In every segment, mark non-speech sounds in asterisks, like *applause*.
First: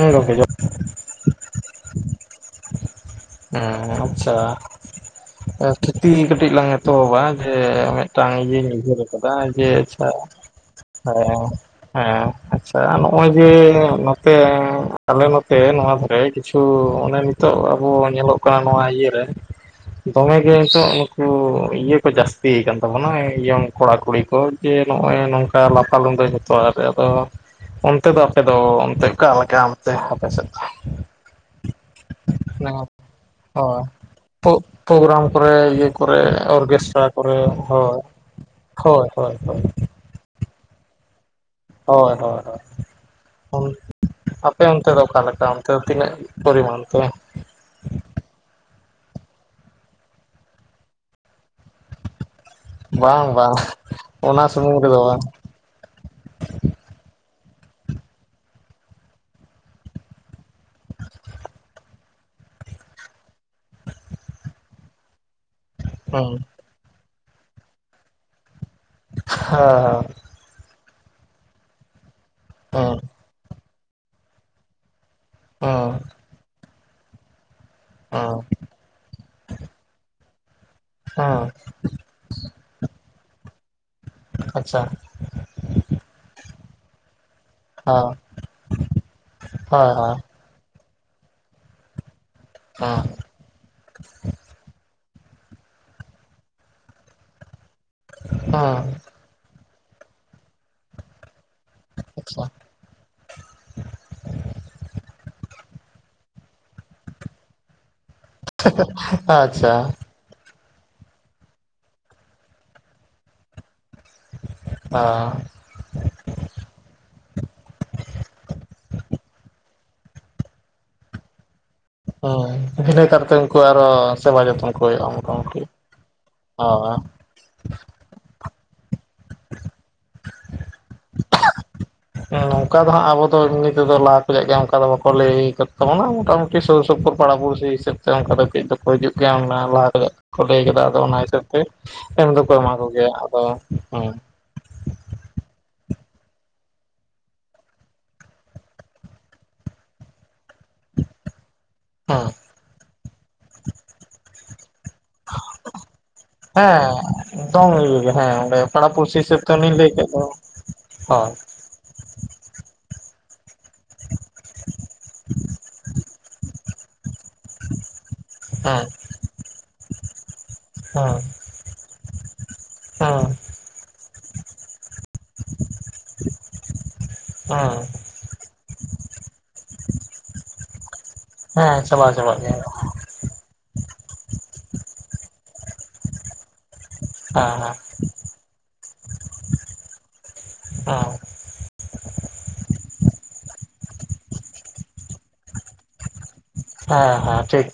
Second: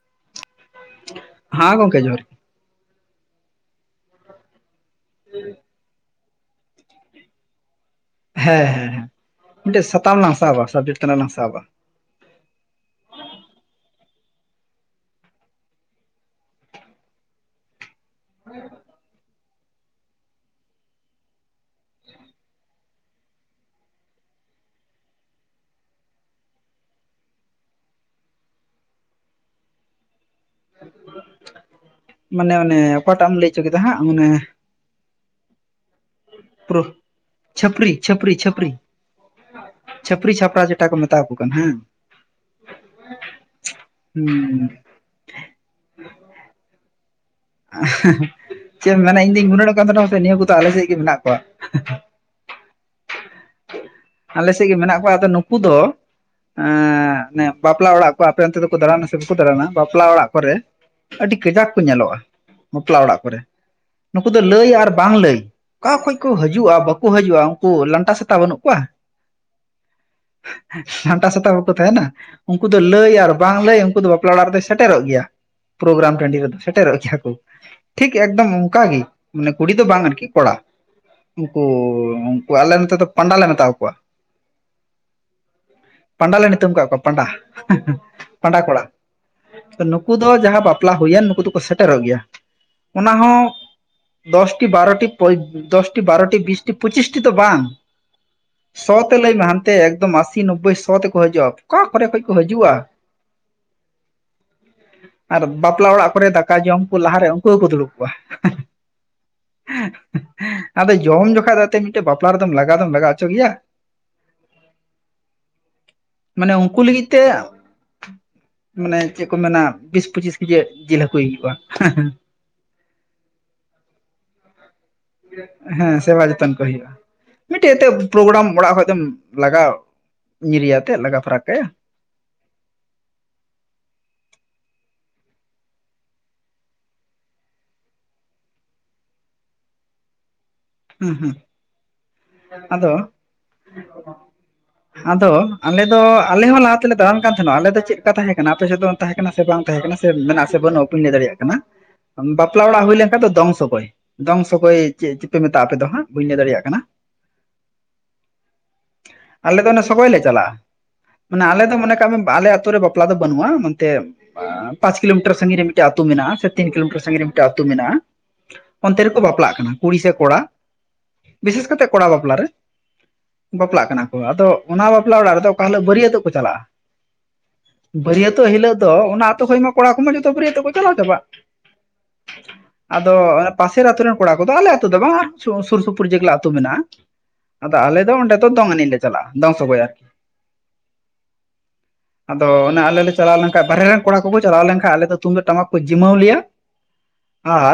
ᱦᱮ ᱜᱟᱝᱠᱮ, ᱡᱚᱸᱦᱟᱨ᱾ ᱦᱟᱸ ᱜᱚᱝᱠᱮ ᱡᱚᱸᱦᱟᱨ ᱜᱮ᱾ ᱦᱮᱸ ᱟᱪᱪᱷᱟ, ᱟ ᱛᱷᱩᱛᱤ ᱠᱟᱹᱴᱤᱡ ᱞᱟᱝ ᱛᱚ ᱵᱟᱝ ᱡᱮ ᱢᱤᱫᱴᱟᱝ ᱦᱮᱸ ᱤᱭᱟᱹᱧ ᱦᱮᱸ ᱩᱭᱦᱟᱹᱨ ᱦᱮᱸ ᱟᱠᱟᱫᱟ ᱡᱮ, ᱢᱤᱫᱴᱮᱡ ᱟᱪᱪᱷᱟ ᱥᱟᱛᱟᱢ ᱞᱟᱝ ᱥᱟᱵᱟ ᱥᱟᱵᱡᱮᱠᱴ ᱛᱟᱞᱟᱝ ᱞᱟᱝ ᱦᱮᱸ᱾ ᱥᱟᱵᱟ ᱦᱮᱸ ᱟᱪᱪᱷᱟ, ᱱᱚᱜᱼᱚᱭ ᱡᱮ ᱱᱚ ᱛᱮ ᱟᱞᱮ ᱱᱚᱛᱮ ᱱᱚᱣᱟ ᱫᱷᱟᱨᱮ, ᱚᱱᱮ ᱠᱤᱪᱷᱩ ᱚᱱᱮ ᱱᱤᱛᱚᱜ ᱟᱵᱚ ᱧᱮᱞᱚᱜ ᱠᱟᱱᱟ ᱱᱚᱣᱟ ᱤᱭᱟᱹ ᱨᱮ᱾ ᱫᱚᱢᱮ ᱜᱮ ᱱᱤᱛᱚᱜ ᱱᱩᱠᱩ ᱤᱭᱟᱹ ᱠᱚ ᱡᱟᱥᱛᱤ ᱟᱠᱟᱱ ᱛᱟᱵᱚᱱᱟ ᱤᱭᱚᱝ ᱠᱚᱲᱟ ᱠᱩᱲᱤ ᱠᱚ ᱾ ᱡᱮ ᱱᱚᱜ-ᱚᱭ ᱱᱚᱝᱠᱟ ᱞᱟᱯᱟ ᱞᱩᱰᱟᱹ ᱡᱚᱛᱚᱣᱟᱜ ᱟᱫᱚ ᱚᱱᱛᱮ ᱫᱚ ᱟᱯᱮ ᱫᱚ ᱚᱱᱛᱮ ᱚᱠᱟ ᱞᱮᱠᱟ ᱚᱱᱛᱮ ᱟᱯᱮᱥᱮᱫ ᱫᱚ? ᱢᱟᱱᱮ ᱚ ᱚᱱᱮ ᱚᱠᱟᱴᱟᱜ ᱮᱢ ᱞᱟᱹᱭ ᱦᱚᱪᱚ ᱚ ᱠᱮᱫᱟ ᱦᱟᱸᱜ ᱚᱱᱮ ᱯᱳᱜ ᱯᱳᱜᱨᱟᱢ ᱠᱚᱨᱮ ᱤᱭᱟᱹ ᱠᱚᱨᱮ ᱯᱩᱨᱟᱹ ᱚᱨᱜᱮᱥᱴᱟᱨ ᱾ ᱠᱚᱨᱮ ᱪᱷᱟᱹᱯᱨᱤ ᱦᱳᱭ, ᱪᱷᱟᱹᱯᱨᱤ ᱪᱷᱟᱹᱯᱨᱤ ᱦᱳᱭ ᱦᱳᱭ ᱦᱳᱭ ᱾ ᱪᱷᱟᱹᱯᱨᱤ ᱪᱷᱟᱯᱨᱟ ᱪᱮᱛᱟ ᱠᱚ ᱢᱮᱛᱟ ᱠᱩ ᱾ ᱦᱳᱭ ᱦᱳᱭ ᱦᱳᱭ, ᱚᱱ ᱟᱯᱮ ᱦᱩᱸ ᱚᱱᱛᱮ ᱫᱚ ᱚᱠᱟ ᱞᱮᱠᱟ? ᱛᱟᱹᱣ ᱛᱤᱱᱟᱹᱜ ᱯᱚᱨᱤᱢᱟᱱ ᱛᱮ? *unintelligible* ᱪᱮᱜ ᱮᱢ ᱢᱮᱱᱟ ᱤᱧ ᱫᱩᱧ ᱜᱩᱱᱟᱹᱱᱚᱜ ᱠᱟᱱ ᱛᱟᱦᱮᱸᱱᱟ ᱯᱟᱥᱮᱜ ᱱᱤᱭᱟᱹ ᱠᱚᱫᱚ ᱟᱞᱮ ᱥᱮᱫ ᱜᱮ ᱢᱮᱱᱟᱜ ᱠᱚᱣᱟ ᱾ ᱵᱟᱝ ᱵᱟᱝ ᱚᱱᱟ ᱥᱩᱢᱩᱝ ᱨᱮᱫᱚ ᱵᱟᱝ ᱾ ᱠᱩ ᱫᱚ ᱮᱸ ᱚᱱᱮ ᱵᱟᱯᱞᱟ ᱚᱲᱟᱜ ᱠᱚ ᱟᱯᱮ ᱚᱱᱛᱮ ᱫᱚᱠᱚ ᱫᱟᱬᱟᱱᱟ ᱥᱮ ᱵᱟᱠᱩ ᱫᱟᱬᱟᱱᱟ ᱵᱟᱯᱞᱟ ᱚᱲᱟᱜ ᱠᱚᱨᱮ ᱟᱹᱰᱤ ᱠᱟᱡᱟᱠ ᱠᱚ ᱧᱮᱞᱚᱜ-ᱟ ᱾ ᱵᱟᱯᱞᱟ ᱚᱲᱟᱜ ᱠᱚᱨᱮ, ᱱᱩᱠᱩ ᱫᱚ ᱞᱟᱹᱭ ᱟᱨ ᱵᱟᱝ ᱞᱟᱹᱭ ᱚᱠᱟ ᱠᱷᱚᱡ ᱦᱩᱸ ᱠᱚ ᱦᱟᱹᱡᱩᱜ-ᱟ ᱵᱟᱠ ᱠᱚ ᱦᱟᱹᱡᱩᱜ-ᱟ, ᱩᱸᱠᱩ ᱞᱟᱱᱴᱟ ᱥᱮᱛᱟ ᱵᱟᱹᱱᱩᱜ ᱠᱚᱣᱟ ᱦᱚ ᱦᱚᱸ᱾ ᱞᱟᱱᱴᱟ ᱥᱮᱛᱟ ᱵᱟᱹᱠᱩ ᱛᱟᱦᱮᱸᱱᱟ, ᱩᱝᱠᱩ ᱫᱚ ᱦᱮᱸ ᱞᱟᱹᱭ ᱟᱨ ᱵᱟᱝ ᱞᱟᱹᱭ ᱩᱝᱠᱩ ᱫᱚ ᱵᱟ ᱟᱞᱮ ᱚᱲᱟᱜ ᱨᱮᱫᱚᱭ ᱥᱮᱴᱮᱨᱚᱜ ᱜᱮᱭᱟ ᱦᱮᱸ ᱯᱨᱳᱜᱮᱨᱟᱢ ᱴᱟᱺᱰᱤ ᱨᱮᱫᱚ ᱥᱮᱴᱮᱨᱚᱜ ᱜᱮᱭᱟ ᱠᱚ, ᱴᱷᱤᱠ ᱦᱮᱸ ᱮᱠᱫᱚᱢ ᱠᱟ ᱜᱤ ᱢᱟᱱᱮ ᱠᱩᱲᱤ ᱫᱚ ᱵᱟᱝ ᱟᱨᱠᱤ ᱠᱚᱲᱟ ᱦᱮᱸ ᱩᱝᱠᱩ ᱠᱚ ᱟᱞᱮ ᱱᱚᱛᱮ ᱫᱚ ᱯᱟᱸᱰᱟ ᱞᱮ ᱢᱮᱛᱟ ᱣᱟᱠᱚᱣᱟ ᱾ ᱟᱪᱪᱷᱟ ᱾ ᱯᱟᱸᱰᱟ ᱞᱮ ᱱᱤᱛᱩᱢ ᱠᱟᱜ ᱯᱟᱸᱰᱟ, ᱦᱮᱸ ᱯᱟᱸᱰᱟ ᱠᱚᱲᱟ ᱾ ᱦᱳᱭ ᱱᱩᱠᱩ ᱦᱳᱭ ᱫᱚ ᱡᱟᱦᱟᱸ ᱵᱟᱯᱞᱟ ᱦᱩᱭᱮᱱ ᱱᱩᱠᱩ ᱫᱚᱠᱚ ᱥᱮᱴᱮᱨᱚᱜ ᱜᱮᱭᱟ ᱾ ᱦᱮᱸ ᱚᱱᱟ ᱦᱚᱸ ᱫᱚᱥ ᱴᱤ, ᱵᱟᱨᱚ ᱴᱤ, ᱯᱚᱡᱽ, ᱫᱚᱥ ᱴᱤ ᱵᱟᱨᱚ ᱴᱤ ᱵᱤᱥ ᱴᱤ ᱯᱚᱸᱪᱤᱥ ᱴᱤ ᱛᱚ ᱵᱟᱝ ᱦᱚᱸ ᱥᱚ ᱾ ᱛᱮ ᱞᱟᱹᱭ ᱢᱮ ᱦᱟᱱᱛᱮ ᱮᱠᱫᱚᱢ ᱟᱹᱥᱥᱤ, ᱱᱳᱵᱵᱳᱭ, ᱥᱚ ᱛᱮᱠᱚ ᱦᱟᱹᱡᱩᱜ-ᱟ, ᱚᱠᱟ ᱠᱚᱨᱮ ᱠᱷᱚᱡ ᱠᱚ ᱟᱪᱪᱷᱟ ᱦᱟᱹᱡᱩᱜ-ᱟ ᱾ ᱟᱨ ᱵᱟᱯᱞᱟ ᱚᱲᱟᱜ ᱠᱚᱨᱮ ᱫᱟᱠᱟ ᱡᱚᱢ, ᱠᱩ ᱞᱟᱦᱟᱨᱮ ᱩᱝᱠᱩ ᱜᱮᱠᱚ ᱫᱩᱲᱩᱵ ᱠᱚᱣᱟ ᱾ *unintelligible* ᱟᱪᱪᱷᱟ ᱾ *unintelligible* ᱟᱫᱚ ᱡᱚᱢ ᱡᱚᱠᱷᱟᱡ ᱫᱚ ᱟᱛᱮ ᱢᱤᱫᱴᱮᱡ ᱵᱟᱯᱞᱟ ᱨᱮᱫᱚᱢ ᱞᱟᱜᱟ ᱫᱚᱢ ᱞᱟᱜᱟ ᱚᱪᱚ ᱜᱮᱭᱟ? ᱚ ᱾ ᱢᱟᱱᱮ ᱩᱝᱠᱩ ᱞᱟᱹᱜᱤᱫ ᱛᱮ ᱢᱟᱱᱮ ᱪᱮᱜ ᱠᱚ ᱢᱮᱱᱟ ᱵᱤᱥ ᱯᱩᱪᱤᱥ ᱠᱤᱡᱤᱭᱮᱫ ᱡᱤᱞ ᱦᱟᱹᱠᱩᱭ ᱦᱩᱭᱩᱜ-ᱟ ᱾ ᱚ ᱵᱤᱱᱟᱹ ᱠᱟᱨᱛᱮ ᱩᱝᱠᱩ ᱟᱨᱚ ᱥᱮᱵᱟ ᱡᱚᱛᱚᱱ ᱾ ᱦᱮᱸ ᱥᱮᱣᱟ ᱡᱚᱛᱚᱱ ᱠᱚ ᱦᱩᱭᱩᱜ-ᱟ ᱦᱳᱭ ᱾ ᱢᱤᱫᱴᱮᱡ ᱟᱛᱮᱫ ᱯᱨᱳᱜᱲᱟᱢ ᱚᱲᱟᱜ ᱠᱷᱚᱡ ᱫᱚᱢ ᱞᱟᱜᱟᱻᱣ ᱧᱤᱨᱮᱭᱟᱛᱮᱫ ᱞᱟᱜᱟ ᱯᱷᱟᱨᱟᱠ ᱠᱟᱭᱟ ᱾ ᱦᱮᱸ ᱚᱝᱠᱟ ᱫᱚ ᱦᱟᱸᱜ ᱟᱵᱚ ᱫᱚ ᱮᱢᱱᱤ ᱛᱮᱫᱚ ᱞᱟᱦᱟ ᱠᱷᱚᱡᱟᱜ ᱜᱮ ᱚᱝᱠᱟ ᱫᱚ ᱵᱟᱠᱚ ᱞᱟᱹᱭ ᱠᱟᱫ ᱛᱟᱵᱚᱱᱟ ᱢᱚᱴᱟ ᱢᱩ- ᱠᱤ ᱥᱩᱨ ᱥᱩᱯᱩᱨ ᱯᱟᱲᱟ ᱯᱩᱲᱥᱤ ᱦᱤᱥᱟᱹᱵᱽ ᱛᱮ ᱚᱝᱠᱟ ᱫᱚ ᱠᱟᱹᱡ ᱫᱚᱠᱚ ᱦᱤᱡᱩᱜ ᱜᱮᱭᱟ ᱚᱱᱟ ᱞᱟᱦᱟ ᱠᱷᱚᱡᱟᱜ᱾ ᱠᱚ ᱞᱟᱹᱭ ᱟᱠᱟᱫᱟ ᱟᱫᱚ ᱦᱩᱸ ᱚᱱᱟ ᱦᱩᱸ ᱦᱤᱥᱟᱹᱵ ᱛᱮ, ᱮᱢ ᱫᱚᱠᱚ ᱮᱢᱟ ᱟᱫᱚ ᱠᱚᱜᱮᱭᱟ ᱟᱫᱚ, ᱦᱩᱸ᱾ ᱟᱫᱚ ᱟᱞᱮ ᱫᱚ ᱟᱞᱮ ᱦᱚᱸ ᱞᱟᱦᱟ ᱛᱮᱞᱮ ᱫᱟᱬᱟᱱ ᱠᱟᱱ ᱛᱟᱦᱮᱸᱱᱚᱜ ᱟᱞᱮ ᱫᱚ ᱪᱮᱫ ᱞᱮᱠᱟ ᱛᱟᱦᱮᱸ ᱠᱟᱱᱟ, ᱟᱯᱮᱥᱮᱫ ᱫᱚ ᱛᱟᱦᱮᱸ ᱠᱟᱱᱟ ᱥᱮ ᱪᱮ ᱵᱟᱝ ᱛᱟᱦᱮᱸ ᱠᱟᱱᱟ ᱥᱮ ᱢᱮᱱᱟᱜ ᱥᱮ ᱵᱟᱹᱱᱩᱜᱼᱟ, ᱵᱟᱹᱧ ᱞᱟᱹᱭ ᱫᱟᱲᱮᱭᱟᱜ ᱠᱟᱱᱟ, ᱦᱮᱸ ᱚᱝ ᱵᱟᱯᱞᱟ ᱚᱲᱟᱜ ᱦᱩᱭ ᱞᱮᱱᱠᱷᱟᱱ ᱫᱚ ᱫᱚᱝ ᱥᱚᱜᱚᱭ, ᱫᱚᱝ ᱥᱚᱜᱚᱭ, ᱪᱮᱫ ᱪᱚᱯᱮ ᱢᱮᱛᱟᱜᱼᱟ ᱟᱯᱮ ᱫᱚ ᱦᱟᱸᱜ ᱵᱟᱹᱧ ᱞᱟᱹᱭ ᱫᱟᱲᱮᱭᱟᱜ ᱠᱟᱱᱟ ᱦᱮᱸ ᱫᱚᱝ ᱤᱭᱟᱹ ᱦᱮᱸ, ᱚᱱᱰᱮ ᱯᱟᱲᱟ ᱯᱩᱲᱥᱤ ᱦᱤᱥᱟᱹᱵ ᱛᱮ ᱟᱞᱮ ᱫᱚ ᱩᱱᱤᱧ ᱚᱱᱮ ᱞᱟᱹᱭ ᱠᱮᱫ ᱥᱚᱜᱚᱭ ᱞᱮ ᱫᱚ ᱪᱟᱞᱟᱜ-ᱟ, ᱦᱳᱭ ᱢᱟᱱᱮ ᱟᱞᱮ ᱫᱚ ᱢᱚᱱᱮ ᱠᱟᱜ ᱵᱤᱱ ᱟᱞᱮ ᱟᱹᱛ ᱛᱩ ᱨᱮ ᱵᱟᱯᱞᱟ ᱫᱚ ᱵᱟᱹᱱᱩᱜ-ᱟ, ᱚᱱᱛᱮ ᱟᱸ ᱯᱟᱸᱪ ᱠᱤᱞᱳᱢᱤᱴᱟᱹᱨ ᱥᱟᱺᱜᱤᱧ ᱨᱮ ᱢᱤᱫᱴᱟᱹᱜ ᱟᱹᱛᱩ ᱢᱮᱱᱟᱜ-ᱟ, ᱥᱮ ᱛᱤᱱ ᱠᱤᱞᱳᱢᱤᱴᱟᱨ ᱥᱟᱺᱜᱤᱧ ᱨᱮ ᱴᱟᱹᱜ ᱟᱹᱛᱩ ᱢᱮᱱᱟᱜ-ᱟ, ᱦᱮᱸ ᱚᱱᱛᱮ ᱨᱮᱠᱚ ᱵᱟᱯᱞᱟᱜ ᱠᱟᱱᱟ ᱠᱩᱲᱤ ᱥᱮᱵ ᱠᱚᱲᱟ, ᱦᱮᱸ ᱵᱤᱥᱮᱥ ᱠᱟᱛᱮ ᱠᱚᱲᱟ ᱵᱟᱯᱞᱟ ᱨᱮ ᱦᱮᱸ ᱵᱟᱯᱞᱟᱜ ᱠᱟᱱᱟ, ᱠᱚ, ᱟᱫᱚ ᱚᱱᱟ ᱵᱟᱯᱞᱟ ᱚᱲᱟᱜ ᱨᱮᱫᱚ ᱚᱠᱟ ᱦᱤᱞᱟᱹᱜ ᱵᱟᱹᱨᱤᱭᱟᱹᱛᱚᱜ ᱠᱚ ᱪᱟᱞᱟᱜᱼᱟ, ᱦᱮᱸ ᱵᱟᱹᱨᱤᱭᱟᱹᱛᱚᱜ ᱦᱤᱞᱟᱹᱜ ᱫᱚ ᱚᱱᱟ ᱟᱛᱳ ᱠᱷᱚᱡ ᱢᱟ ᱠᱚᱲᱟ ᱠᱚᱢᱟ ᱡᱚᱛᱚ ᱵᱟᱹᱨᱤᱭᱟᱹᱛᱚᱜ ᱠᱚ ᱪᱟᱞᱟᱣ ᱪᱟᱵᱟᱜ, ᱦᱮᱸ ᱪᱟᱵᱟᱣ ᱪᱟᱵᱟᱜ ᱜᱮᱭᱟ ᱠᱚ ᱾ ᱟᱫᱚ ᱚᱱᱟ ᱯᱟᱥᱮᱨ ᱟᱛᱳ ᱨᱮᱱ ᱠᱚᱲᱟ ᱠᱚᱫᱚ ᱟᱞᱮ ᱟᱛᱳ ᱫᱚ ᱵᱟᱝ-ᱟ, ᱟᱨ ᱥᱳᱨ ᱥᱩᱯᱩᱨ ᱡᱮᱜᱮ ᱞᱟᱹ ᱟᱛᱳ ᱢᱮᱱᱟᱜᱼᱟ, ᱦᱮᱸ ᱟᱫᱚ ᱟᱞᱮ ᱫᱚ ᱚᱸᱰᱮ ᱫᱚ ᱫᱚᱝ ᱮᱱᱮᱡ ᱞᱮ ᱪᱟᱞᱟᱜᱼᱟ, ᱫᱚᱝ ᱥᱚᱜᱚᱭ ᱟᱨᱠᱤ᱾ ᱦᱚᱸ᱾ ᱟᱫᱚ ᱮᱱᱟ ᱟᱞᱮ ᱞᱮ ᱪᱟᱞᱟᱣ ᱞᱮᱱᱷᱟᱡ ᱵᱟᱨᱦᱮ ᱨᱮᱱ ᱠᱚᱲᱟ ᱠᱚᱠᱚ ᱪᱟᱞᱟᱣ ᱞᱮᱱᱠᱷᱟᱱ ᱟᱞᱮ ᱫᱚ ᱛᱩᱢᱫᱟᱜ ᱴᱟᱢᱟᱠ ᱠᱚ ᱡᱤᱢᱟᱹᱣ ᱞᱮᱭᱟ᱾ ᱦᱮᱸ ᱦᱮᱸ ᱴᱷᱤᱠ᱾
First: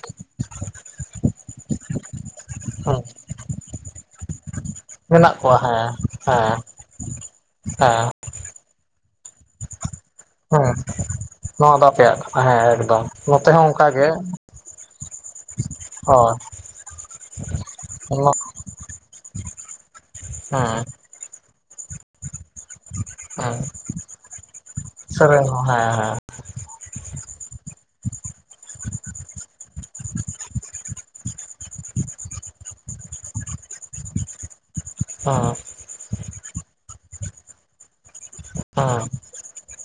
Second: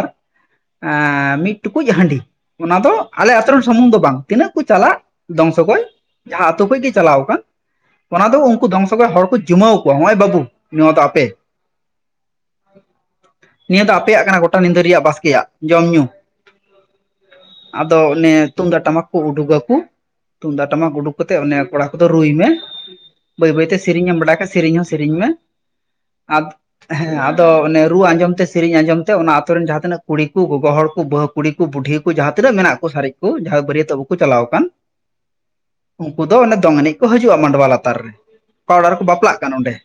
ᱟᱸ ᱢᱤᱫ ᱴᱩᱠᱩᱡ ᱦᱟᱺᱰᱤ᱾ ᱚᱱᱟ ᱫᱚ ᱦᱮᱸ ᱟᱞᱮ ᱟᱛᱳ ᱨᱮᱱ ᱥᱩᱢᱩᱝ ᱫᱚ ᱵᱟᱝ᱾ ᱛᱤᱱᱟᱹᱜ ᱠᱚ ᱪᱟᱞᱟᱜ ᱢᱮᱱᱟᱜ ᱫᱚᱝ ᱠᱚᱣᱟ ᱦᱮᱸ ᱥᱚᱜᱚᱭ, ᱡᱟᱦᱟᱸ ᱦᱮᱸ ᱟᱛᱳ ᱠᱷᱚᱱ ᱜᱮ ᱪᱟᱞᱟᱣ ᱠᱟᱱ ᱦᱮᱸ ᱚᱱᱟ ᱫᱚ ᱩᱱ ᱠᱩ ᱫᱚ ᱫᱚᱝ ᱥᱚᱜᱚᱭ ᱦᱚᱲ ᱠᱚ ᱡᱩᱢᱟᱹᱣ ᱠᱚᱣᱟ ᱱᱚᱜᱼᱚᱭ ᱵᱟᱹᱵᱩ᱾ ᱦᱮᱸ ᱱᱚᱣᱟ ᱫᱚ ᱟᱯᱮ ᱱᱚᱣᱟ ᱫᱚ ᱟᱯᱮᱭᱟᱜ᱾ ᱦᱮᱸ ᱮᱠᱫᱚᱢ ᱱᱚᱛᱮ ᱦᱚᱸ ᱚᱱᱠᱟ ᱜᱮ᱾ ᱴᱟ ᱧᱤᱫᱟᱹ ᱨᱮᱭᱟᱜᱟᱜ ᱵᱟᱥᱠᱮᱭᱟᱜ ᱡᱚᱢ ᱧᱩ᱾ ᱦᱳᱭ ᱟᱫᱚ ᱚᱞᱚᱜ ᱚᱱᱮ ᱛᱩᱢᱫᱟᱜ ᱴᱟᱢᱟᱠ ᱠᱚ ᱩᱰᱩᱜᱟᱠᱚ ᱛᱩᱢᱫᱟᱜ ᱦᱮᱸ ᱴᱟᱢᱟᱠ ᱩᱰᱩᱠ ᱠᱟᱛᱮᱜ ᱚᱱᱮ ᱠᱚᱲᱟ ᱠᱚᱫᱚ ᱨᱩᱭ ᱢᱮ᱾ ᱵᱟᱹᱭ ᱦᱮᱸ ᱵᱟᱹᱭᱛᱮ ᱥᱮᱨᱮᱧᱮᱢ ᱵᱟᱲᱟᱭ ᱠᱷᱟᱡ ᱥᱮᱨᱮᱧ ᱦᱚᱸ ᱥᱮᱨᱮᱧ ᱢᱮ᱾ ᱦᱚᱸ ᱦᱮᱸ ᱦᱮᱸ ᱟᱫ ᱦᱮᱸ ᱟᱫᱚ ᱚᱱᱮ ᱨᱩ ᱟᱸᱡᱚᱢ ᱛᱮ, ᱥᱮᱨᱮᱧ ᱟᱸᱡᱚᱢ ᱛᱮ ᱚᱱᱟ ᱟᱛᱳ ᱨᱮᱱ ᱡᱟᱦᱟᱸ ᱛᱤᱱᱟᱹᱜ ᱠᱩᱲᱤ ᱠᱚ ᱜᱚᱜᱚ ᱦᱚᱲ ᱠᱚ ᱵᱟᱹᱦᱩ ᱠᱩᱲᱤ ᱠᱚ ᱵᱩᱰᱷᱤ ᱠᱚ ᱡᱟᱦᱟᱸ ᱛᱤᱱᱟᱹᱜ ᱢᱮᱱᱟᱜ ᱠᱚ ᱥᱟᱨᱮᱡ ᱠᱚ ᱡᱟᱦᱟᱸ ᱵᱟᱹᱨᱤᱭᱟᱹᱛᱚᱜ ᱵᱟᱠᱚ ᱪᱟᱞᱟᱣ ᱠᱟᱱ᱾ ᱦᱚᱸ᱾ ᱩᱱᱠᱩ ᱫᱚ ᱚᱱᱮ ᱫᱚᱝ ᱮᱱᱮᱡ ᱠᱚ ᱦᱟᱹᱡᱩᱜᱼᱟ ᱢᱟᱰᱚᱣᱟ ᱞᱟᱛᱟᱨ ᱨᱮ, ᱚᱠᱟ ᱚᱲᱟᱜ ᱨᱮ ᱦᱮᱸ ᱵᱟᱯᱞᱟᱜ ᱠᱟᱱ ᱚᱸᱰᱮ ᱾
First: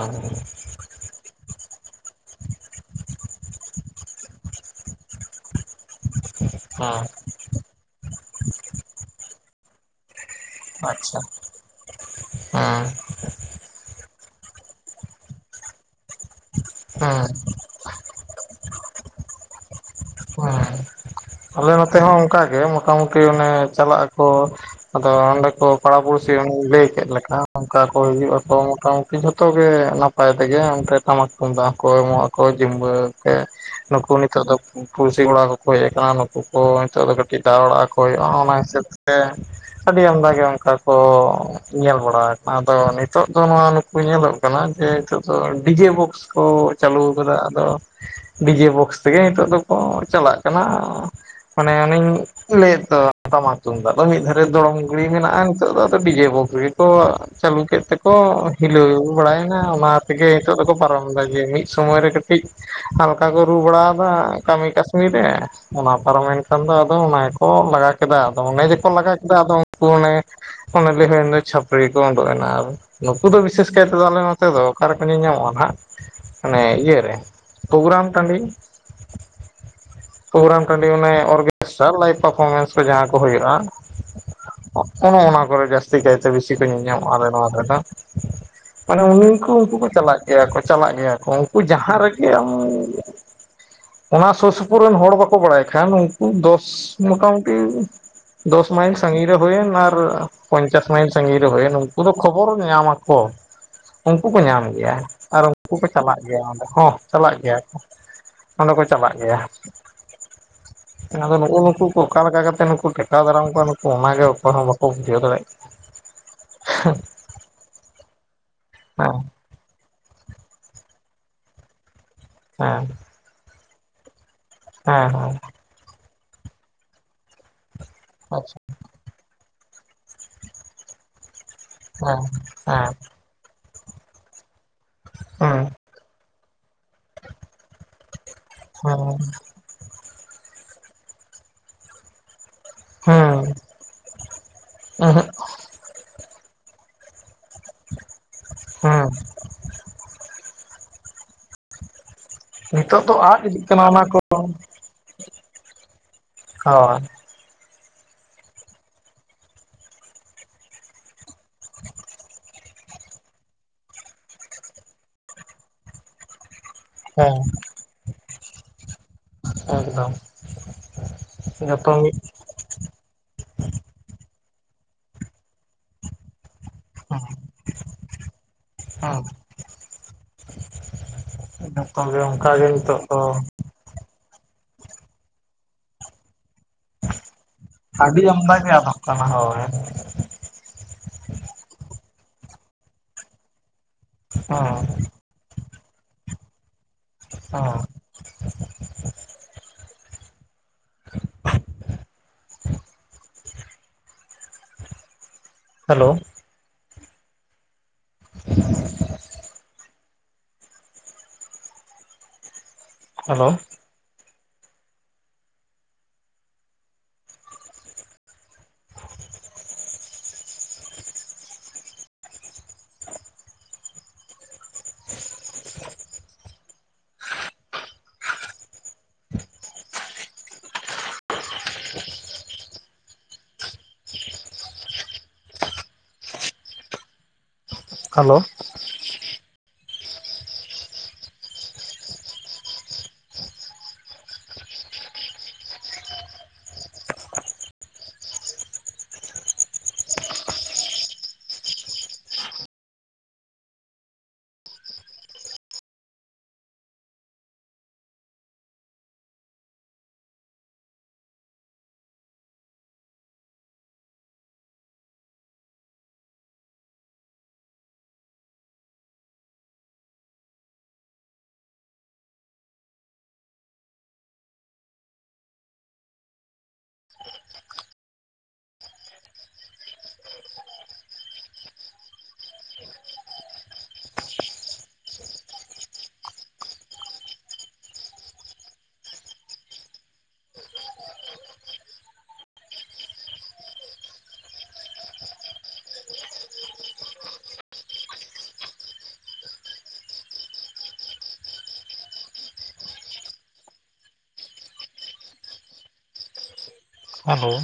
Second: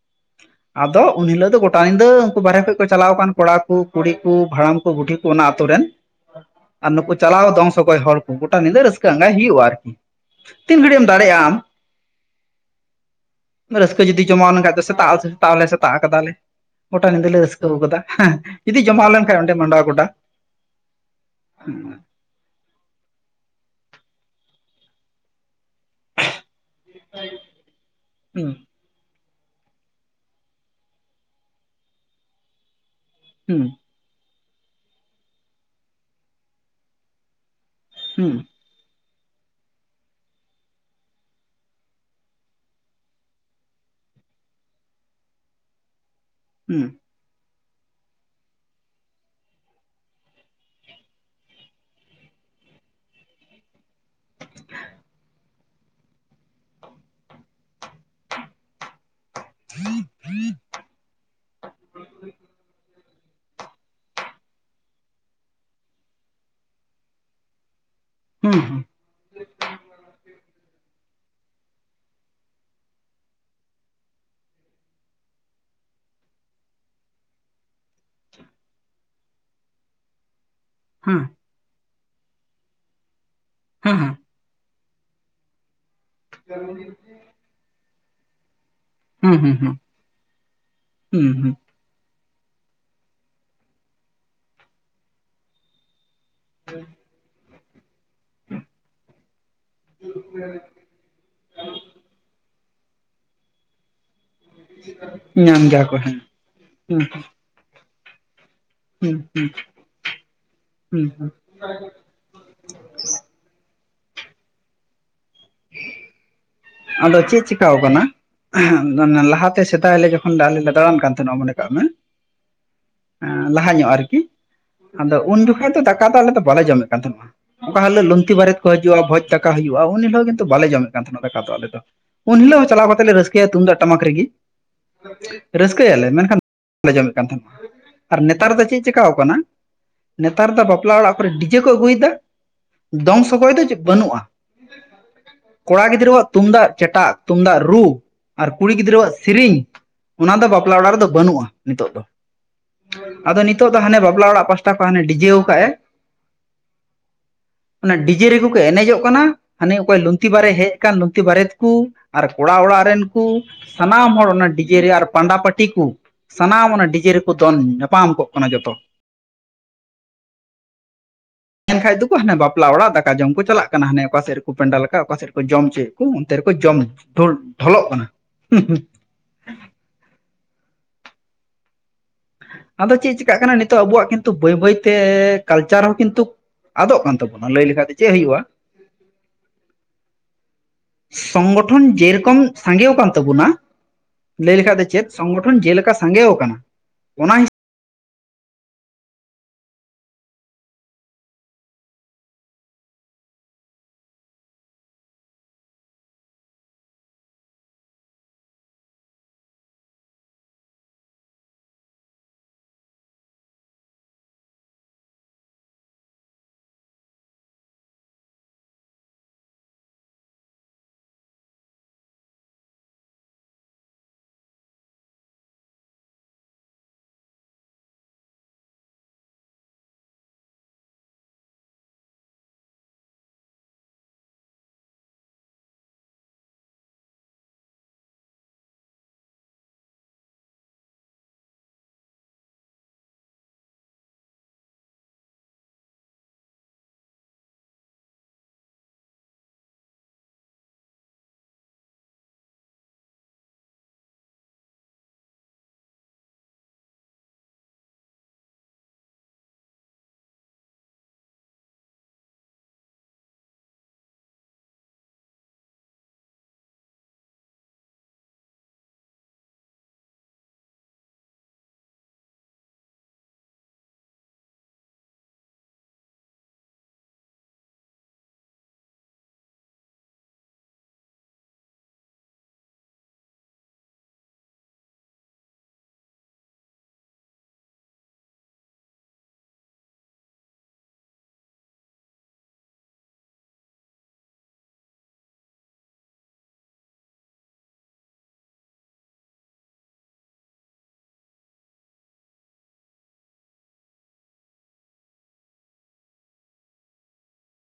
*unintelligible* ᱟᱫᱚ ᱩᱱ ᱦᱤᱞᱟᱹᱜ ᱫᱚ ᱜᱚᱴᱟ ᱧᱤᱫᱟᱹ ᱩᱱᱠᱩ ᱵᱟᱨᱦᱮ ᱠᱷᱟᱡ ᱠᱚ ᱪᱟᱞᱟᱣ ᱠᱟᱱ ᱠᱚᱲᱟ ᱠᱚ ᱠᱩᱲᱤ ᱠᱚ ᱦᱟᱲᱟᱢ ᱠᱚ ᱵᱩᱰᱷᱤ ᱠᱚ ᱚᱱᱟ ᱟᱛᱳ ᱨᱮᱱ ᱟᱨ ᱦᱮᱸ ᱱᱩᱠᱩ ᱪᱟᱞᱟᱣ ᱫᱚᱝ ᱥᱚᱜᱚᱭ ᱦᱚᱲ ᱠᱚ ᱜᱚᱴᱟ ᱧᱤᱫᱟᱹ ᱨᱟᱹᱥᱠᱟᱹ ᱟᱸᱜᱟᱭ ᱦᱩᱭᱩᱜᱼᱟ ᱟᱨᱠᱤ᱾ ᱛᱤᱱ ᱜᱷᱟᱹᱲᱤᱡ ᱮᱢ ᱟᱪᱪᱷᱟ ᱫᱟᱲᱮᱜ-ᱟ ᱟᱢ᱾ ᱦᱮᱸ᱾ ᱨᱟᱹᱥᱠᱟᱹ ᱡᱩᱫᱤ ᱡᱚᱢᱟᱣ ᱞᱮᱱᱠᱷᱟᱡ ᱫᱚ ᱥᱮᱛᱟᱜ ᱦᱚ ᱥᱮᱛᱟᱜ ᱦᱚᱞᱮ ᱥᱮᱛᱟᱜ ᱟᱠᱟᱫᱟᱞᱮ᱾ ᱜᱚᱴᱟ ᱧᱤᱫᱟᱹ ᱦᱮᱸ ᱞᱮ ᱨᱟᱹᱥᱠᱟᱹᱣ ᱠᱟᱫᱟ ᱦᱮᱸ ᱡᱩᱫᱤ ᱡᱚᱢᱟᱣ ᱞᱮᱱ ᱠᱷᱟᱱᱡ ᱚᱸᱰᱮ ᱢᱟᱰᱚᱣᱟ ᱜᱚᱰᱟ᱾ ᱦᱮᱸ᱾ ᱟᱞᱮ ᱱᱚᱛᱮ ᱦᱚᱸ ᱚᱱᱠᱟ ᱜᱮ ᱢᱚᱴᱟ ᱢᱩᱴ ᱠᱤ ᱚᱱᱮ ᱪᱟᱞᱟᱜ ᱟᱠᱚ ᱟᱫᱚ ᱚᱸᱰᱮ ᱠᱚ ᱯᱟᱲᱟ ᱯᱩᱲᱥᱤ ᱞᱟᱹᱭ ᱠᱮᱫ ᱞᱮᱠᱟ ᱚᱱᱠᱟ ᱠᱚ ᱦᱤᱡᱩᱜ ᱦᱩᱸ ᱟᱠᱚ ᱢᱚᱴ ᱢᱩᱴᱤ ᱠᱤ ᱡᱷᱚᱛᱚ ᱜᱮ ᱱᱟᱯᱟᱭ ᱛᱮᱜᱮ ᱚᱱᱛᱮ ᱴᱟᱢᱟᱠ ᱛᱩᱢᱫᱟᱜ ᱦᱚᱸᱠᱚ ᱮᱢᱚᱜ ᱟᱠᱚ ᱡᱤᱢᱵᱟᱹᱣ ᱛᱮ᱾ ᱦᱩᱸ ᱱᱩᱠᱩ ᱱᱤᱛᱟᱹᱜ ᱫᱚ ᱯᱩᱲᱥᱤ ᱠᱚᱲᱟ ᱠᱚᱠᱚ ᱦᱮᱡ ᱠᱟᱱᱟ ᱱᱩᱠᱩ ᱠᱚ ᱱᱤᱛᱟᱹᱜ ᱫᱚ ᱠᱟᱹᱴᱤᱡ ᱫᱟᱣ ᱟᱲᱟᱜ ᱟᱠᱚ ᱦᱳᱭ ᱚᱱ ᱦᱩᱸ ᱚᱱᱟ ᱦᱤᱥᱟᱹᱵ ᱛᱮ᱾ ᱟᱹᱰᱤ ᱟᱢᱫᱟᱜᱮ ᱚᱱᱠᱟ ᱠᱚ ᱧᱮᱞ ᱵᱟᱲᱟ ᱠᱟᱱᱟ ᱟᱫᱚ ᱱᱤᱛᱟᱹᱜ ᱫᱚ ᱱᱚᱣᱟ ᱱᱩᱠ ᱠᱚ ᱧᱮᱞᱚᱜ ᱠᱟᱱᱟ ᱡᱮ ᱱᱤᱛᱟᱹᱜ ᱫᱚ ᱰᱤᱡᱮ ᱵᱚᱠᱥ ᱠᱚ ᱦᱩᱸ ᱪᱟᱹᱞᱩᱣ ᱠᱟᱫᱟ ᱟᱫᱚ ᱰᱤᱡᱮ ᱵᱚᱠᱥ ᱛᱮᱜᱮ ᱱᱤᱛᱟᱹᱜ ᱫᱚᱠᱚ ᱪᱟᱞᱟᱜ ᱠᱟᱱᱟ᱾ ᱢᱟᱱᱮ ᱚᱱᱮᱧ ᱞᱟᱹᱭᱮᱫ ᱫᱚ ᱴᱟᱢᱟᱠ ᱛᱩᱢᱫᱟᱜ ᱫᱚ ᱢᱤᱫ ᱫᱷᱟᱨᱮ ᱫᱚᱲᱚᱢ ᱜᱩᱰᱤ ᱢᱮᱱᱟᱜᱼᱟᱱ᱾ ᱱᱤᱛᱟᱹᱜ ᱫᱚ ᱟᱫᱚ ᱰᱤᱡᱮ ᱵᱚᱠᱥ ᱜᱮᱠᱚ ᱪᱟᱹᱞᱩ ᱠᱮᱫ ᱛᱮᱠᱚ ᱦᱤᱞᱟᱹᱣ ᱵᱟᱲᱟᱭᱱᱟᱭᱮᱱᱟ ᱚᱱᱟ ᱛᱮᱜᱮ ᱱᱤᱛᱟᱹᱜ ᱫᱚᱠᱚ ᱯᱟᱨᱚᱢ ᱫᱟ ᱡᱮ ᱢᱤᱫ ᱥᱳᱢᱚᱭ ᱨᱮ ᱠᱟᱹᱴᱤᱡ ᱦᱟᱞᱠᱟ ᱠᱚ ᱨᱩ ᱵᱟᱲᱟᱣᱟᱫᱟ ᱠᱟᱹᱢᱤ ᱠᱟᱹᱥᱱᱤ ᱨᱮ ᱚᱱᱟ ᱯᱟᱨᱚᱢᱮᱱ ᱠᱷᱟᱱ ᱫᱚ ᱟᱫᱚ ᱚᱱᱟ ᱜᱮᱠᱚ ᱞᱟᱜᱟ ᱠᱮᱫᱟ᱾ ᱟᱫᱚ ᱦᱩᱸ ᱚᱱᱮ ᱡᱮᱠᱚ ᱦᱩᱸ ᱞᱟᱜᱟ ᱠᱮᱫᱟ ᱟᱫᱚ ᱩᱱᱠᱩ ᱚᱱᱮ ᱚᱱᱮ ᱞᱟᱹᱭ ᱦᱩᱭᱮᱱ ᱫᱚ ᱪᱷᱟᱹᱯᱨᱤ ᱠᱚ ᱩᱰᱩᱜ ᱮᱱᱟ ᱟᱨ᱾ ᱱᱩᱠᱩ ᱫᱚ ᱵᱤᱥᱮᱥ ᱠᱟᱭᱛᱮᱫᱚ ᱟᱞᱮ ᱱᱚᱛᱮ ᱫᱚ ᱚᱠᱟᱨᱮᱠᱚ ᱧᱮᱧᱟᱢᱚᱜᱼᱟ ᱱᱟᱸᱦᱟᱜ᱾ ᱚᱱᱮ ᱤᱭᱟᱹᱨᱮ ᱯᱨᱳᱜᱨᱟᱢ ᱴᱟᱺᱰᱤ᱾ ᱯᱨᱳᱜᱨᱟᱢ ᱴᱟᱺᱰᱤ ᱚᱱᱮ ᱚᱨᱜᱮᱥᱴᱟᱨ ᱞᱟᱭᱤᱵᱷ ᱯᱟᱨᱯᱷᱚᱨᱢᱮᱱᱥ ᱡᱟᱦᱟᱸ ᱠᱚ ᱦᱩᱭᱩᱜᱼᱟ᱾ ᱦᱩᱸ ᱚᱱᱮ ᱚᱱᱟ ᱠᱚᱨᱮ ᱡᱟᱹᱥᱛᱤ ᱠᱟᱭᱛᱮ ᱵᱮᱥᱤ ᱠᱚ ᱧᱮᱞᱧᱟᱢᱚᱜᱼᱟ ᱟᱞᱮ ᱱᱚᱣᱟ ᱫᱷᱟᱨᱮ ᱫᱚ᱾ ᱢᱟᱱᱮ ᱦᱩᱸ ᱦᱩᱸ ᱩᱱᱤᱝᱠᱩ ᱦᱩᱸ ᱩᱱᱠᱩ ᱠᱚ ᱪᱟᱞᱟᱜ ᱜᱮᱭᱟ ᱠᱚ, ᱪᱟᱞᱟᱜ ᱜᱮᱭᱟ ᱦᱩᱸ ᱠᱚ ᱦᱩᱸ ᱦᱩᱸ ᱩᱱᱠᱩ ᱡᱟᱦᱟᱸ ᱨᱮᱜᱮ ᱟᱢ ᱚᱱᱟ ᱥᱩᱨ ᱥᱩᱯᱩᱨ ᱨᱮᱱ ᱦᱚᱲ ᱵᱟᱠᱚ ᱵᱟᱲᱟᱭ ᱠᱷᱟᱱ ᱩᱱ ᱫᱚᱥ ᱢᱚᱴᱟ ᱢᱩᱴᱤ ᱫᱚᱥ ᱢᱟᱭᱤᱞ ᱥᱟᱜᱤᱧ ᱨᱮ ᱦᱩᱭᱮᱱ ᱟᱨ ᱯᱚᱧᱪᱟᱥ ᱢᱟᱭᱤᱞ ᱥᱟᱺᱜᱤᱧ ᱨᱮ ᱦᱩᱭᱮᱱ ᱩᱱᱠᱩ ᱫᱚ ᱠᱷᱚᱵᱚᱨ ᱧᱟᱢᱟᱠᱚ᱾ ᱩᱱᱠᱩ ᱠᱚ ᱧᱟᱢ ᱜᱮᱭᱟ ᱟᱨ ᱧᱟᱢ ᱩᱱᱠᱩ ᱠᱚ ᱜᱮᱭᱟ ᱦᱮᱸ ᱪᱟᱞᱟᱜ ᱜᱮᱭᱟ ᱚᱸᱰᱮ ᱦᱚᱸ, ᱦᱩᱸ ᱪᱟᱞᱟᱜ ᱜᱮᱭᱟ ᱠᱚ᱾ ᱚᱸᱰᱮ ᱠᱚ ᱪᱟᱞᱟᱜ ᱦᱩᱸ ᱜᱮᱭᱟ᱾ ᱦᱩᱸ ᱦᱩᱸ ᱦᱩᱸ ᱟᱫᱚ ᱱᱩᱜᱩ ᱱᱩᱠᱩ ᱠᱚ ᱚᱠᱟ ᱞᱮᱠᱟ ᱠᱟᱛᱮ ᱱᱩᱠᱩ ᱴᱮᱠᱟᱣ ᱫᱟᱨᱟᱢ ᱠᱚᱣᱟ᱾ᱱᱩᱠᱩ ᱚᱱᱟ ᱜᱮ ᱚᱠᱟᱭ ᱦᱚᱸ ᱵᱟᱠᱚ ᱵᱩᱡᱷᱟᱹᱣ ᱫᱟᱲᱮᱜ *inaudible* *unintelligible* ᱟᱫᱚ ᱪᱮᱫ ᱪᱤᱠᱟᱹᱣ ᱠᱟᱱᱟ᱾ ᱦᱮᱸ ᱞᱟᱦᱟ ᱛᱮ ᱥᱮᱫᱟᱭ ᱟᱞᱮ ᱡᱚᱠᱷᱚᱱ ᱟᱞᱮ ᱞᱮ ᱫᱟᱲᱟᱱ ᱠᱟᱱ ᱛᱟᱦᱮᱱᱟ ᱢᱚᱱᱮ ᱠᱟᱜ ᱢᱮ᱾ ᱦᱮᱸ᱾ ᱞᱟᱦᱟ ᱧᱚᱜ ᱟᱨᱠᱤ ᱦᱮᱸ ᱟᱫᱚ ᱦᱮᱸ ᱩᱱ ᱡᱚᱠᱚᱱ ᱫᱚ ᱫᱟᱠᱟ ᱫᱚ ᱟᱞᱮ ᱫᱚ ᱵᱟᱞᱮ ᱡᱚᱢᱮᱫ ᱠᱟᱱ ᱛᱟᱦᱮᱱᱟ᱾ ᱚᱠᱟ ᱦᱤᱞᱳᱜ ᱞᱩᱝᱛᱤ ᱵᱟᱨᱭᱮᱛ ᱟᱪᱪᱷᱟ ᱠᱚ ᱦᱤᱡᱩᱜ-ᱟ᱾ ᱵᱷᱚᱡᱽ ᱫᱟᱠᱟ ᱦᱩᱭᱩᱜ-ᱟ ᱩᱱ ᱦᱤᱞᱳᱜ ᱠᱤᱱᱛᱩ ᱵᱟᱞᱮ ᱡᱚᱢᱮᱫ ᱠᱟᱱ ᱛᱟᱦᱮᱱᱟ ᱫᱟᱠᱟ ᱫᱚ ᱟᱞᱮ᱾ ᱦᱮᱸ ᱩᱱ ᱦᱤᱞᱳᱜ ᱦᱚᱸ ᱪᱟᱞᱟᱣ ᱦᱮᱸ ᱠᱟᱛᱮ ᱞᱮ ᱨᱟᱹᱥᱠᱟᱹᱭ-ᱟ ᱛᱩᱢᱫᱟᱜ ᱴᱟᱢᱟᱠ ᱨᱮᱜᱮ ᱦᱮᱸ ᱨᱟᱹᱥ ᱞᱟᱹᱭ ᱟᱞᱮ ᱢᱮᱱᱠᱷᱟᱱ ᱵᱟᱞᱮ ᱡᱚᱢᱮᱫ ᱠᱟᱱ ᱛᱟᱦᱮᱱᱟ ᱾ᱟᱨ ᱱᱮᱛᱟᱨ ᱫᱚ ᱪᱮᱫ ᱪᱮᱠᱟᱣ ᱠᱟᱱᱟ ᱱᱮᱛᱟᱨ ᱫᱚ ᱵᱟᱯᱞᱟ ᱚᱲᱟᱜ ᱠᱚᱨᱮ ᱰᱤᱡᱮ ᱠᱚ ᱟᱹᱜᱩᱭ ᱫᱟ᱾ ᱦᱮᱸ ᱫᱚᱝ ᱦᱮᱸ ᱥᱚᱜᱚᱭ ᱫᱚ ᱵᱟᱹᱱᱩᱜ-ᱟ᱾ ᱩᱸᱦᱩᱜ ᱠᱚᱲᱟ ᱜᱤᱫᱽᱨᱟᱹᱣᱟᱜ ᱛᱩᱢᱫᱟᱜ ᱪᱮᱴᱟᱜ ᱛᱩᱢᱫᱟᱜ ᱨᱩ ᱟᱨ ᱠᱩᱲᱤ ᱦᱮᱸ ᱜᱤᱫᱽᱨᱟᱹᱣᱟᱜ ᱥᱤᱨᱤᱧ ᱚᱱᱟ ᱫᱚ ᱵᱟᱯ ᱵᱟᱯᱞᱟ ᱚᱲᱟᱜ ᱨᱮᱫᱚ ᱵᱟᱹᱱᱩᱜ-ᱟ ᱱᱤᱛᱳᱜ ᱱᱤᱛᱚᱜ ᱫᱚ ᱫᱚ᱾ᱟᱫᱚ ᱟᱫ ᱤᱫᱤᱜ ᱱᱤᱛᱳᱜ ᱫᱚ ᱠᱟᱱᱟ ᱦᱟᱱᱮ ᱚᱱᱟ ᱠᱚ ᱵᱟᱯᱞᱟ ᱚᱲᱟᱜ ᱯᱟᱥᱟᱴᱟ ᱦᱟᱱᱮ ᱚᱠᱚᱭ ᱰᱤᱡᱮᱣ ᱠᱟᱜ ᱮ᱾ ᱦᱚᱸ᱾ ᱚᱱᱟ ᱰᱤᱡᱮ ᱨᱮᱜᱮ ᱠᱚ ᱮᱱᱮᱡᱚᱜ ᱠᱟᱱᱟ᱾ ᱦᱟᱱᱤ ᱚᱠᱚᱭ ᱞᱩᱝᱛᱤ ᱵᱟᱨᱮ ᱦᱮᱡ ᱟᱠᱟᱱ ᱞᱩᱝᱛᱤ ᱵᱟᱨᱮᱛ ᱠᱩ ᱟᱨ ᱠᱚᱲᱟ ᱚᱲᱟᱜ ᱨᱮᱱ ᱠᱩ ᱥᱟᱱᱟᱢ ᱦᱚᱲ ᱚᱱᱟ ᱰᱤᱡᱮ ᱨᱮ ᱟᱨ ᱯᱟᱸᱰᱟ ᱯᱟᱹᱴᱤ ᱠᱩ ᱥᱟᱱᱟᱢ ᱚᱱᱟ ᱰᱤᱡᱮ ᱨᱮᱠᱚ ᱦᱮᱸ ᱫᱚᱱ ᱧᱟᱯ ᱟᱢ ᱠᱚᱜ ᱠᱟᱱᱟ ᱡᱚᱛᱚ ᱮᱠᱫᱚᱢ ᱢᱮᱱ ᱡᱚᱛᱚ ᱠᱷᱟᱡ ᱫᱚ ᱠᱚ ᱢᱤᱫ ᱦᱟᱱᱮ ᱵᱟᱯ ᱵᱟᱯᱞᱟ ᱚᱲᱟᱜ ᱫᱟᱠᱟ ᱡᱚᱢ ᱠᱚ ᱪᱟᱞᱟᱜ ᱠᱟᱱᱟ᱾ᱦᱟᱱᱮ ᱚᱠᱟ ᱥᱮᱫ ᱨᱮᱠᱚ ᱯᱮᱱᱰᱟᱞ ᱟᱠᱟᱫ ᱚᱠᱟ ᱥᱮᱫ ᱨᱮᱠᱚ ᱡᱚᱢ ᱪᱚᱭᱮᱫ᱾ ᱚᱱᱛᱮ ᱨᱮᱠᱚ ᱡᱚ, ᱡᱚᱢᱚᱜ ᱰᱷᱚᱞᱚᱜ ᱠᱟᱱᱟ᱾ *inaudible* ᱜᱮ ᱟᱫᱚ ᱱᱤᱛᱚᱜ ᱪᱮᱫ ᱫᱚ ᱪᱤᱠᱟᱹᱜ ᱠᱟᱱᱟ ᱱᱤᱛᱳᱜ ᱟᱵᱚᱣᱟᱜ ᱠᱤᱱᱛᱩ ᱵᱟᱹᱭ ᱵᱟᱹᱭᱛᱮ ᱠᱟᱞᱪᱟᱨ ᱦᱚᱸ, ᱠᱤᱱᱛᱩ ᱟᱫᱚᱜ ᱠᱟᱱ ᱛᱟᱵᱚᱱᱟ ᱞᱟᱹᱭ ᱞᱮᱠᱷᱟᱡ ᱫᱚ ᱪᱮᱫ ᱟᱹᱰᱤ ᱦᱩᱭᱩᱜ-ᱟ᱾ ᱟᱢᱫᱟ ᱜᱮ ᱟᱫᱚᱜ ᱠᱟᱱᱟ ᱦᱳᱭ᱾ ᱥᱚᱝᱜᱚᱴᱷᱚᱱ ᱡᱮᱨᱚᱠᱚᱢ ᱥᱟᱸᱜᱮ ᱟᱠᱟᱱ ᱛᱟᱵᱚᱱᱟ ᱞᱟᱹᱭ ᱞᱮᱠᱷᱟᱡ ᱫᱚ ᱦᱮᱸ ᱪᱮᱫ ᱥᱚᱝᱜᱚᱴᱷᱚᱱ ᱡᱮ ᱞᱮᱠᱟ ᱥᱟᱸᱜᱮᱣ ᱠᱟᱱᱟ᱾ ᱚᱱᱟ ᱚ *inaudible* ᱦᱮᱞᱳ *inaudible* ᱦᱮᱞᱳ ᱦᱮᱞᱳ ᱦᱮᱞᱳ